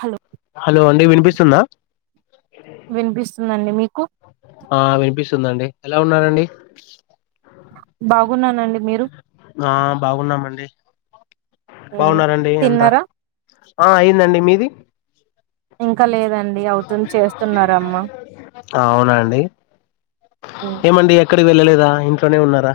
Hello hello అండి వినిపిస్తుందా వినిపిస్తుందండి మీకు ఆ వినిపిస్తుందండి ఎలా ఉన్నారండి బాగున్నానండి మీరు ఆ బాగున్నామండి ఉమ్, బాగున్నారండి అంత తిన్నారా ఆ అయియందండి మీది ఇంకా లేదండి అవుతుంది చేస్తున్నరు అమ్మ అవునా అండి ఉమ్, ఏమండి ఎక్కడికి వెళ్ళలేదా ఇంట్లోనే ఉన్నారా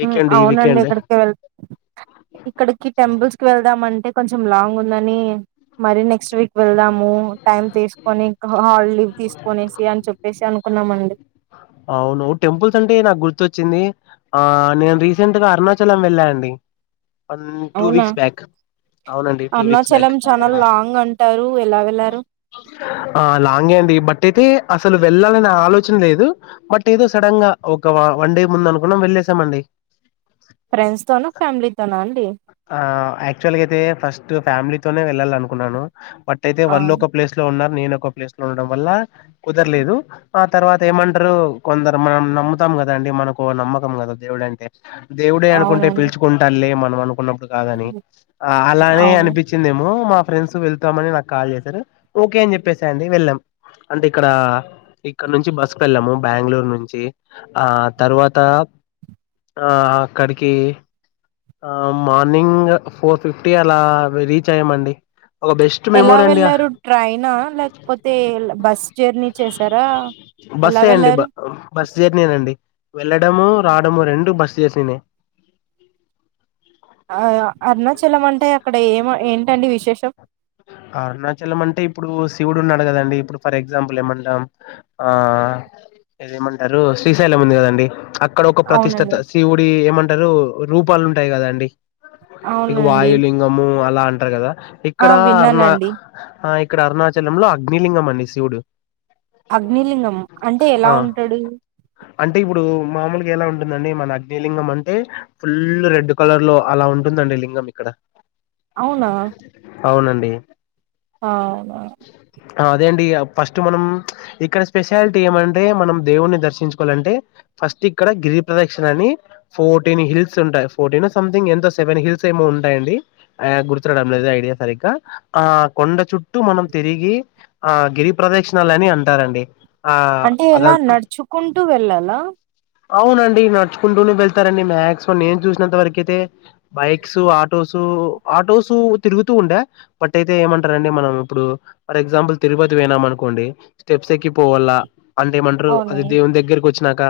వీకెండ్ ఈ అవునండి వీకెండ్ ఇక్కడికి వెళ్ ఇక్కడికి టెంపుల్స్ కి వెళ్దామంటే కొంచెం లాంగ్ ఉందని మరీ నెక్స్ట్ వీక్ వెళ్దాము టైమ్ తీసుకొని హాల్ లీవ్ తీసుకునేసి అని చెప్పేసి అనుకు న్నామండి అవును టెంపుల్స్ అంటే నాకు గుర్తుచ్చింది ఆ నేను రీసెంట్ గా అరుణాచలం వెళ్ళా అండి న్ టూ అవునా వీక్స్ బ్యాక్ అవునండి టూ వీక్స్ బ్యాక్ అరుణాచలం చాలా లాంగ్ అంటారు ఎలా వెళ్లారు ఆ లాంగే అండి బట్ అయితే అసలు వెళ్ళాలని ఆలోచన లేదు బట్ ఏదో సడన్ గా ఒక వన్ డే ముంద అనుకున్నాం వెళ్ళసామండి ఫ్రెండ్స్ తోన ఫ్యామిలీతోన అండి ఆ యాక్చువల్గ అయితే ఫస్ట్ ఫ్యామిలీతోనే వెళ్ళాలి అనుకున్నాను బట్ అయితే ఆ వాళ్ళు ఒక ప్లేస్ లో ఉన్నారు నేనోక ప్లేస్ లో ఉండడం వల్ల కుదరలేదు ఆ తర్వాత ఏమంటారు కొందరు మనం నమ్ముతాం కదాండి మనకు నమ్మకం కదా దేవుడు అంటే దేవుడే అనుకుంటే అవునండి పిలుచుకుంటా లే మనం అనుకున్నప్పుడు కాదని ఆ అలానే అవును అనిపించిందేమో మా ఫ్రెండ్స్ వెళ్తామని నాకు కాల్ చేశారు ఓకే అని చెప్పేసా అండి వెళ్ళాం అంటే ఇక్కడ ఇక్కడ నుంచి బస్సుకు వెళ్ళాము బెంగళూరు నుంచి ఆ తర్వాత ఆ అక్కడికి ఆ మార్నింగ్ ఫోర్ ఫిఫ్టీ అలా రీచ్ అయ్యామండి ఒక బెస్ట్ ఎలా మెమోరీ అండి వెళ్లారు ట్రైనా లేకపోతే బస్ జర్నీ చేసారా ఎలా బస్సే అండి బ వెళ్లారు బస్సు జర్నీనండి వెళ్లడము రావడము రెండు బస్ జర్నీనే ఆ అరుణాచలం అంటే అక్కడ ఏమ ఏంటండి విశేషం అరుణాచలం అంటే ఇప్పుడు శివుడు ఉన్నాడు కదండి ఇప్పుడు ఫర్ ఎగ్జాంపుల్ ఏమంట ఆ ఆ ఏదేమంటారు శ్రీశైలం ఉంది కదండి ఆ క్కడ ఒక అవునండి ప్రతిష్టత శివుడి ఏమంటారు రూపాలు ఉంటాయి కదా అండి ఇగ అవునండి వాయు లింగము అలా అంటారు కదా ఆ ఇక్కడ అరునా విన్నానండి అ ఇక్కడ అరుణాచల లో అగ్నిలింగం అండి శివుడు అగ్నిలింగం అంటే ఎలా ఆ ఉంటాడు అంటే ఇప్పుడు మామూలు ఎలా ఉంటుందండి మన అగ్నిలింగం అంటే ఫుల్ రెడ్ కలర్ లో అలా ఉంటుందండి లింగం ఇక్కడ అవునా అవునండి అవునా అదే అండి ఫస్ట్ మనం ఇక్కడ స్పెషాలిటీ ఏమంటే మనం దేవుణ్ణి దర్శించుకోవాలంటే ఫస్ట్ ఇక్కడ గిరి ప్రదక్షణ అని ఫోర్టీన్ హిల్స్ ఉంటాయి ఫోర్టీన్ అ సంథింగ్ ఎంతో సెవెన్ హిల్స్ ఏమో ఉన్ ఉంటాయండి ఆ గుర్తుడం లేదు ఐడియా సరిగ్గా ఆ కొండ చుట్టూ మనం తిరిగి ఆ గిరి ప్రదక్షిణాలని అంటారండి ఆ అంటే ఎలా అదం నడుచుకుంటూ వెళ్ళాలా అవునండి నడుచుకుంటూనే వెళ్తారండి మాక్సిమం నేను చూసినంత వరకు అయితే బైక్స్ ఆటోస్ ఆటోస్ తిరుగుతూ ఉండే బట్ అయితే ఏంటారం మనం ఇప్పుడు ఫర్ ఎగ్జాంపుల్ తిరుపత్ పోయినాం అనుకోండి స్టెప్స్ ఎక్కిపోవాలా అంటేమంటారు అవును అది దేవుని దగ్గరకి వచ్చినాక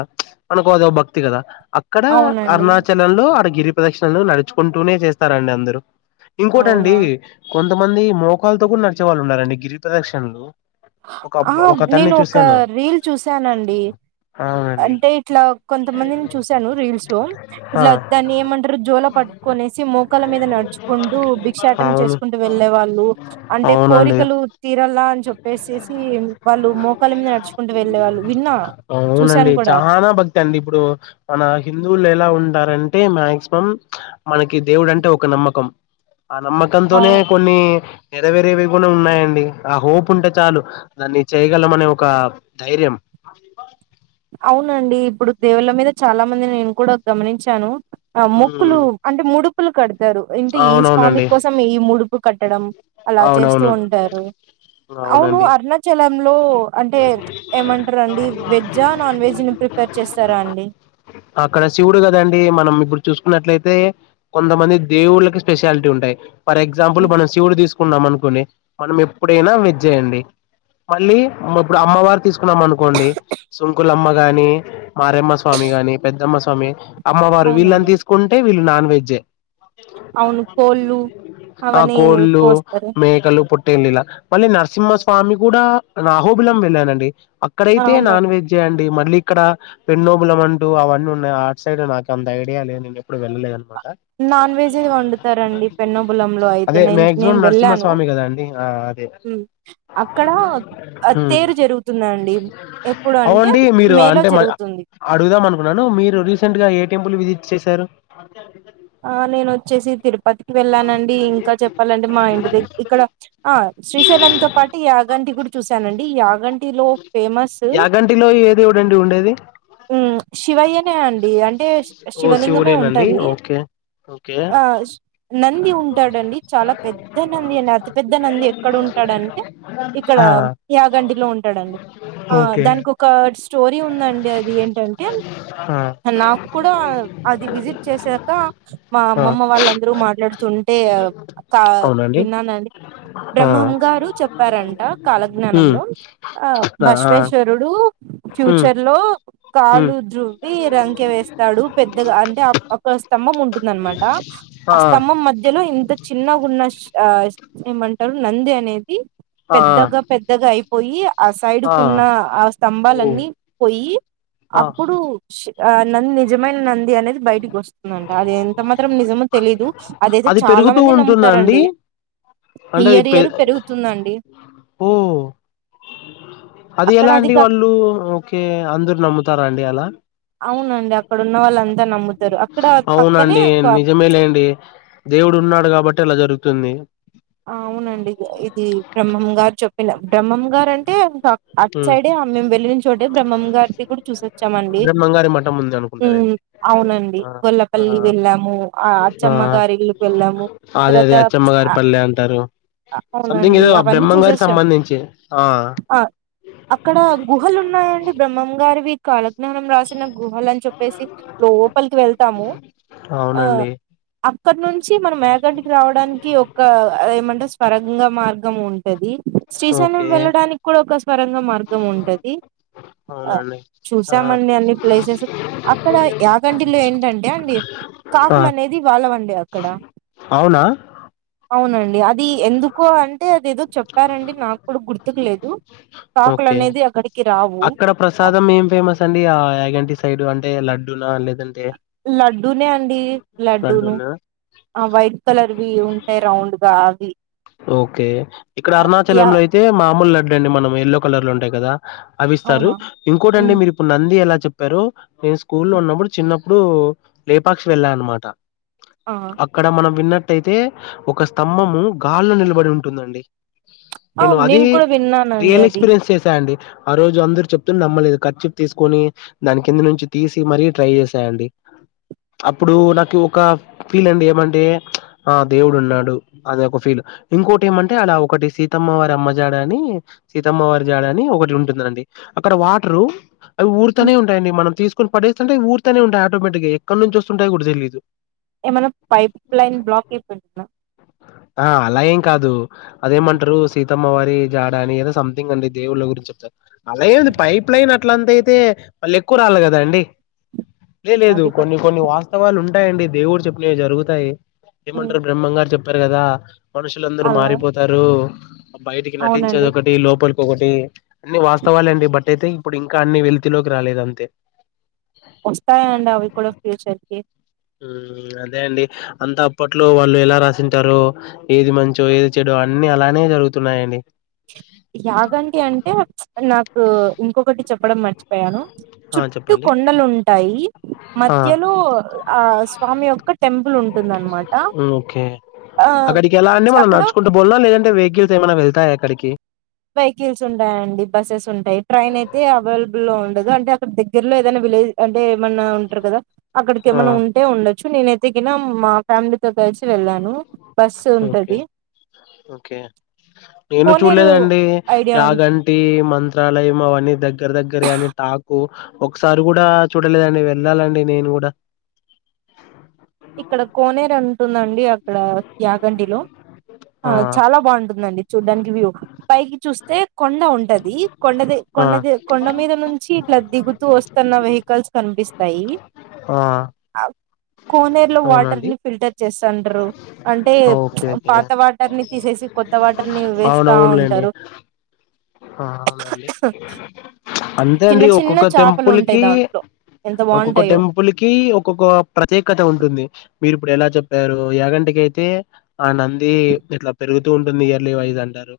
మనకో అదో భక్తి కదా అక్కడ అవునండి అరుణాచలంలో ఆడ గిరి ప్రదక్షిణలో నడుచుకుంటూనే చేస్తారండి అందరు అవునా ఇంకోటండి కొంతమంది మోకాల్లతో కూడ నడిచే వాళ్ళు ఉన్నారండి గిరి ప్రదక్షిణలు ఒక ఆ అబ్బ ఒకతన్ని నేను ఒక చూశాను రీల్ చూసానండి అవునండి అంటే ఇట్లా కొంతమందిని చూసాను రీల్స్ లో ఆ ఇట్లా దాన్ని ఏమంటారు జోల పట్టుకునేసి మోకాళ్ళ మీద నడుచుకుంటూ బిక్షాటన అవును చేసుకుంటూ వెళ్లే వాళ్ళు అంటే అవునండి కోరికలు తీరలా అని చె ప్పేసేసి వాళ్ళు మోకాళ్ళ మీద నడుచుకుంటూ వెళ్ళేవాళ్ళు విన్నా అవునండి చూశాను కూడా చానా భక్తి అండి ఇప్పుడు మన హిందువులు ఎలా ఉంటారంటే మాక్సిమం మనకి దేవుడు అంటే ఒక నమ్మకం ఆ అ నమ్మకంతోనే కొన్ని నెరవేరేవి కూడా ఉన్నాయండి ఆ హోప్ ఉంటే చాలు దాన్ని చేయగలం అనే ఒక ధైర్యం [inaudible] అవునండి ఇప్పుడు దేవుళ్ళ మీద చాలా మంది నేను కూడా గమనించాను ఆ మొక్కులు మ్మ్ అంటే ముడుపులు కడుతారు ఇంటే ఈ స్వామి అవునవునండి కోసం ఈ ముడుపు కట్టడం అలా చేస్తూ అవునవును ఉంటారు అవును అవునండి అరుణాచ లంలో అంటే ఏమంటారండి వె జా నాన్ వెజ్ ని ప్రిపేర్ చేస్తారా అండి అక్కడ శివుడు కదండి మనం ఇప్పుడు చూసుకున్నట్లయితే కొంతమంది దేవుళ్ళకి స్పెషాలిటీ ఉంటాయి ఫర్ ఎగ్జాంపుల్ హ్మ్. మనం శివుడు తీసుకు కున్నాం అనుకుని మనం ఎప్పుడైనా వెజ్జే అండి మళ్ళీ ఇప్పుడు అమ్మవారు తీసుకున్నాం అనుకోండి సుంకులమ్మ గాని మారమ్మ స్వామి గా గాని పెద్దమ్మ స్వామి అమ్మవారు వీళ్ళని అవునండి తీసుకుంటే వీళ్ళు నాన్ వెజ్జే. అవును కోళ్ళు ఆ అవన్నీ కోళ్ళు కోస్తారు మేకలు పుట్ టెల్లీల మళ్ళీ నరసింహస్వామి కూడా నాహోబిలం వెళ్లానండి. అక్కడైతే అవును నాన్ వెజ్జే అండి మళ్ళీ. అక్కడ పెన్నోబులాం అంటూ అవన్నున్నాయి. అట్ సైడ్ నాకంత ఐడియా లేదు నేనెప్పుడు వెళ్ళలేదన్నమాట. నాన్ వెజ్ వండుతారండి పెన్నబులంలో అయితే అదే మ్యాక్సిమం నర్సింహస్వామి కదండి. ఆ అదే హ్మ్మ్ అక్కడ హ్మ్. తేరు జరుగుతుందండి, ఎప్పుడు అంటే అవునండి మీరు మే లో అంటే మ- జరుగుతుంది. అడుగుదాం అనుకున్నను మీరు రీసెంట్ గా ఏ టెంపుల్ విజిట్ చేశారు? ఆ నేనొచ్చేసి తిరు పతికి వెళ్ళానండి, ఇంకా చెప్పాలంటే మా ఇంటి దగ్గ ఇక్కడ ఆ శ్రీశైలంతో పాటు యాగానీ అది గూడా చూశానండి. యాగంటి లో ఫేమస్సు యాగంటిలో ఏ దేవుడండి ఉండేది హ్మ్మ్ శివయ్య అంతే అండి అంటే ఓ శివలింగమే శివుడేనండి ఉంటది. ఓకే ఓకే ఆ నంది ఉంటాడండి, చాలా పెద్ద నంది, అతిపెద్ద నంది. ఎక్కడుంటాడంటే ఇక్కడ ఆ యాగంటిలో ఉంటాడండి. ఆ ఓకే దానికొక స్టోరీ ఉందండి అది ఏంటంటే? ఆ నాకు కూడా అది విజిట్ చేసాక! మా ఆ అమ్మమ్మ వాళ్ళందరూ మాట్లాడుతుంటే కా అవునండి విన్నానండి. ఆ బ్రహ్మం గారు చెప్పారంట, ఉమ్ కాలజ్ఞానంలో ఆ బసవేశ్వరుడు! ఉమ్ ఫ్యూచర్ లో ఉమ్ కాలు ధ్రువ్వి రంకె వేస్తాడు. పెద్దగా అంటే ఒక్క స్తంభం ఉం ఉంటుందనమాట ఆ స్తంభం మధ్యలో ఇంత చిన్నగున్న శి ఆ ఏమంటారు నంది అనేది ఆ పెద్దగా పెద్దగా అయిపోయి ఆ సైడ్ కున్న ఆ ఓ స్తంభాలన్నీ పోయి ఆ అప్పుడు ష్ ఆ నంది నిజమైన నంది అనేది బయటకి వస్తుందంట. అదే మాత్రం నిజం తెలీదు అదైతే అది చాలా పెరుగుతూ మంది ఉంటుందా అండి నమ్ముతారండి. అంటే అది ఇయర్ పె ఇయర్ పెరుగుతుందండి ఓ అది అక్కడ ఎలా అండి కాక వాళ్ళు ఓకే అందరు నమ్ముతారండి అలా అవునండి అక్కడ ఉన్న వాళ్ళం అవునండి నిజమే లేండి దేవుడు ఉన్నాడు కాబట్టి ఇలా జరుగు తుంది అవునండి ఇది బ్రహ్మం గారు చెప్పిన బ్రహ్మం గారంటే ఇంక అట్ ఉమ్ సైడే మేము వెళ్ళిన చోటే బ్రహ్మం గారిది కూడా చూసివోచ్చామండి. బ్రహ్మంగారి మఠం ఉంది అనుకుంటారండి ఉమ్ అవునండి ఆ గొల్లపల్లి ఆ వెళ్ళాము, ఆ అచ్చమ్మగారి ఇల్లుకు వెళ్ళాము, తర్వాత బమ గారి అ పల్లె అంటారు సంథింగ్ అవునండి ఏదో ఆ అవన్నీ బ్రహ్మ గారి చూసేసాం సంబంధించి ఆ ఆ అక్కడ గుహలున్నాయండి బ్రహ్మం గారివి కాలజ్ఞానం రాసిన గుహలని చెప్పేసి లోపలికి వెళ్తాము. ఆ అవునండి అక్కడ నుంచి మనం వేగంటికి రావడానికి ఒక ఆ ఏమంటరు స్వరంగ మార్గం ఉంటది. శ్రీశైలం ఓకే వెళ్ళడానికి కూడా ఒక స్వరంగ మార్గం ఉంటది. ఆ అవునండి ఆ చూసామండి అన్ని ప్లేసెస్ ఆ కాకులనేది వాళ్ళవండి అక్కడ. అవునా అవునండి అది ఎందుకో అంటే అదేదో చెప్పారంండి నాకు కూడా గుర్తుకు లేదు కాకులన్ ఓకే మే బి అక్కడికే అక్కడ ప్రసాదం ఏం ఫేమస్ అండి ఆ యాగంటి సైడ్ అంటే లడ్డున లే లడ్డూనే అండి లడ్డూను లడ్డూనా ఆ వైట్ కలర్వి ఉంటాయ్ రౌండ్ గా అవి. ఓకే ఇక్కడ ఆ, అరుణాచల యా లో అయితే మామూలు లడ్డ అండి మనం ఎయల్లో కలర్ లో ఉంటాయి కదా అవిస్తారు అవునా ఇంకోటిండి ఉమ్ మీరు ఇప్పుడు నంది ఎలా చెప్పారు నేను స్కూల్ లో ఉన్నప్పుడు చిన్నప్పుడు ఇప్పుడు లేపాక్షి వెళ్ళాలన్నమాట ఆ అక్కడ మనం విన్నట్టు అయితే ఒక స్తంభము గాల్లో నిలబడి ఉంటుందండి ఆ నేను అది కూడా విన్నానండి రియల్ అది ఎక్స్పీరియన్స్ చేసా అండి ఆ రోజు అందరు చెప్తు నమ్మలేదు కర్చీఫ్ తీసుకొని దాని కింద నుంచి తీసి మరీ ట్రై చేసేయండి అప్పుడు నాకు ఒక ఫీల్ అండి ఏమంటే ఆ దేవుడు ఉన్నాడు అది ఒక ఫీల్ ఇంకోటి ఏమంటే అలా ఒకటి సీతమ్మ వారి అమ్మ జాడ అని సీతమ్మ వారి జాడ అని ఒకటి ఉంటు దండి అక్కడ వాటరు అవి హ్మ్. ఊర్తనే ఉంటాయండి మనం తీసుకునిడేస్తుంటేవ ఊర్తనే ఉంటయి ఆటోమేటిగా ఎక్క నుంచి వస్తుంటయ కూడా తెలీదు ఏమైనా పైప్ లైన్ బ్లాక్ అయిపోయింటందా ఆ అలా ఏం కాదు అదేమంటారు సీతమ్మవారి జాడ అని ఏదో సంథింగ్ అండి దేవుళ్ళ గురించి చెప్తారు అలా ఏంది పైప్ లైన్ అట్లంతయితే మళ్ళ ఎక్కువ రావలి కద అండి లే లేదు అది కూడా కొన్ని కొన్ని వాస్తవాలు ఉంటాయండి దేవుడు చెప్పినవి జరుగుతాయి హ్మ్. ఏమంటారు బ్రహ్మంగారు చెప్పారు కదా మనుషులుందరూ అలా మారిపోతారు బయటికి నటించేది అవునండి ఒకటి లోపలి ఇంకొకటి అన్ని వాస్తవాలుండి బట్ అయితే ఇప్పుడు ఇంకా అన్ని వెళ్తిలోకి రాలేదు అంతే వస్తాయి అండా అవి కూడా ఫ్యూచరికి అదే అండి అంత అప్పట్లో వాళ్ళు ఎలా రాసింటారో ఏది మంచో ఏది చెడు అన్ని అలానే జరుగుతున్నాయండి యాగంటి అంటే నాకు ఇంకొకటి చెప్పడం మర్చిపోయ ఆ! చుట్టూ చెప్పండి. కొండలుంటాయి ఆ! మధ్యలో ఆ స్వామి యొక్క టెంపుల్ ఉంటుందనమాట ఆ అక్కడికి ఎలా అంట మనం అక్కడ నడుచుకుంట పోవాల లేదంటే వెహికల్స్ ఏమైనా వెళ్తాయా అక్కడికి వెహికల్స్ ఉంటాయి అండి బస్సెస్ ఉంటాయి ట్రైన్ అయితే అవైలబుల్ గా ఉండదు అంటే అక్కడ దగ్గరలో ఏదైనా విలేజ్ అంటే ఏమన్నా ఉంటారు కదా అక్కడికి ఆ! ఏమైన ఉంటే ఉండొచ్చు నేనైతే కిన మా ఫ్యామిలీతో వెళ్ళాను బస్సు ఓకే. ఉంటది ఓకే నేను కోనేరు చూడలేదండి ఐడియా ఉ యాగంటి మంత్రాలయం అవన్నీ దగ్గర దగ్గర అని టాక్ ఒకసారి కూడా చూడలేదండి వెళ్ళాలండి నేను కూడా ఇక్కడ కోనేరు ఉంటుందండి అక్కడ యాగంటిలో ఆ చాలా బాగుంట ది చూడ్డానికి వ్యూ పైకి చూస్తే కొండ ఉంటది కొండది ఆ! కొండది కొండ మీద నుంచి ఇట్లా దిగుతూ వస్తున్న వెహికల్స్ కనిపిస్తాయి ఆ ఆ కోనేరు లో వాటర్ అవునండి. ని ఫిల్టర్ చేస్త అంటారు అంటే ఓకే. ఓకే. పాత వాటర్ ని తీసేసి కొత్త వాటర్ ని వేస్తా ఉంటారు అ అవునండి అంతే చిన్న అండి చిన్న ఒక్కొక్క చేపలు ఉంటాయి టెంపుల్కి దాంట్లో ఎంత ఒక్కొక్క బాగుంటాయో టెంపుల్ కి ఒక్కొక్క ప్రత్యేక ఉంటుంది మీరు ఇప్పుడు ఎలా చెప్పారు ఏయాగంటకియితే ఆ నంది ఇట్లా పెరుగుతూ ఉంట ఇయర్లీ వైజ్ అంటారు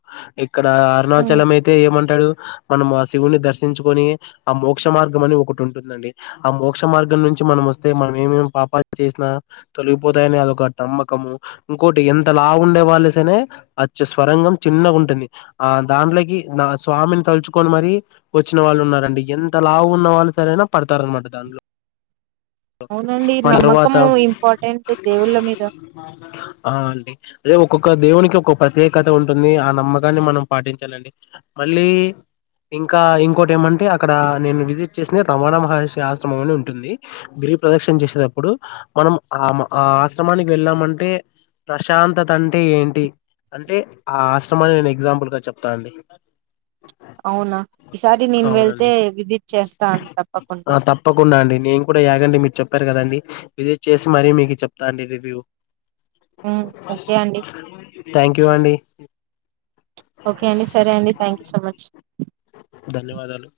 ఇక్కడ అరుణాచలం అయితే ఏమంట టడు మనం ఆ శివుని దర్శించుకుని ఆ మోక్ష మార్గం అని ఒకటి ఉంటుందండి ఆ మోక్ష మార్గం దగ్గర నుంచి మనం వస్తే మనం ఏమే పాపా చేసినా తొలగిపోతాయని అది ఒక నమ్మకము ఇంకోటి ఎంత లావు ఉండే వాళ్ళు సనే అచ్చ స్వరంగం చిన్నగా ఉంటుంది ఆ దాంట్లోకి నా స్వామిని తలుచుకొని మర వచ్చిన వాళ్ళు ఉన్నారండి ఎంత లావు ఉన్న వాళ్ళు సరనా పడు తార అన్నమాట దాంట్లో అవునండి మ తరువాత నమ్మకము ఇంపార్టెంట్ దేవుళ్ళ మీద ఆ అండి అదే ఒక్కొక్క దేవునికి ఒక ప్రత్యేకత ఉంటుంది ఆ నమ్మకాన్ని మనం పాటించాలండి మళ్ళీ ఇంకా ఇంకోటి ఏమంటే అక్కడ నేను విజిట్ చేసిన రవాణా మహర్షి ఆశ్రమం అని ఉంటుంది. గిరి ప్రదక్షిణ చేసేటప్పుడు మనం ఆ ఆ ఆశ్రమానికి వెళ్ళామంటే ప్రశాంతతంటే ఏంటి అంటే ఆ ఆశ్రమాన్ని నేను ఎగ్జాంపుల్గా చెప్తానండి అవునా ఈసారి నేను వెళ్తే అవునండి విజిట్ చేస్తాను తప్పకుండా కున్నా అండి నేను కూడా యగండి మీరు చెప్పారు కదండి విజిట్ చేసి మరీ మీకు చెప్తా అండి రివ్యూ ఓకే అండి థ్యాంక్ యూ అండి ఓకే అండి సరే అండి థ్యాంక్ యూ సో మచ్ ధన్యవాదాలు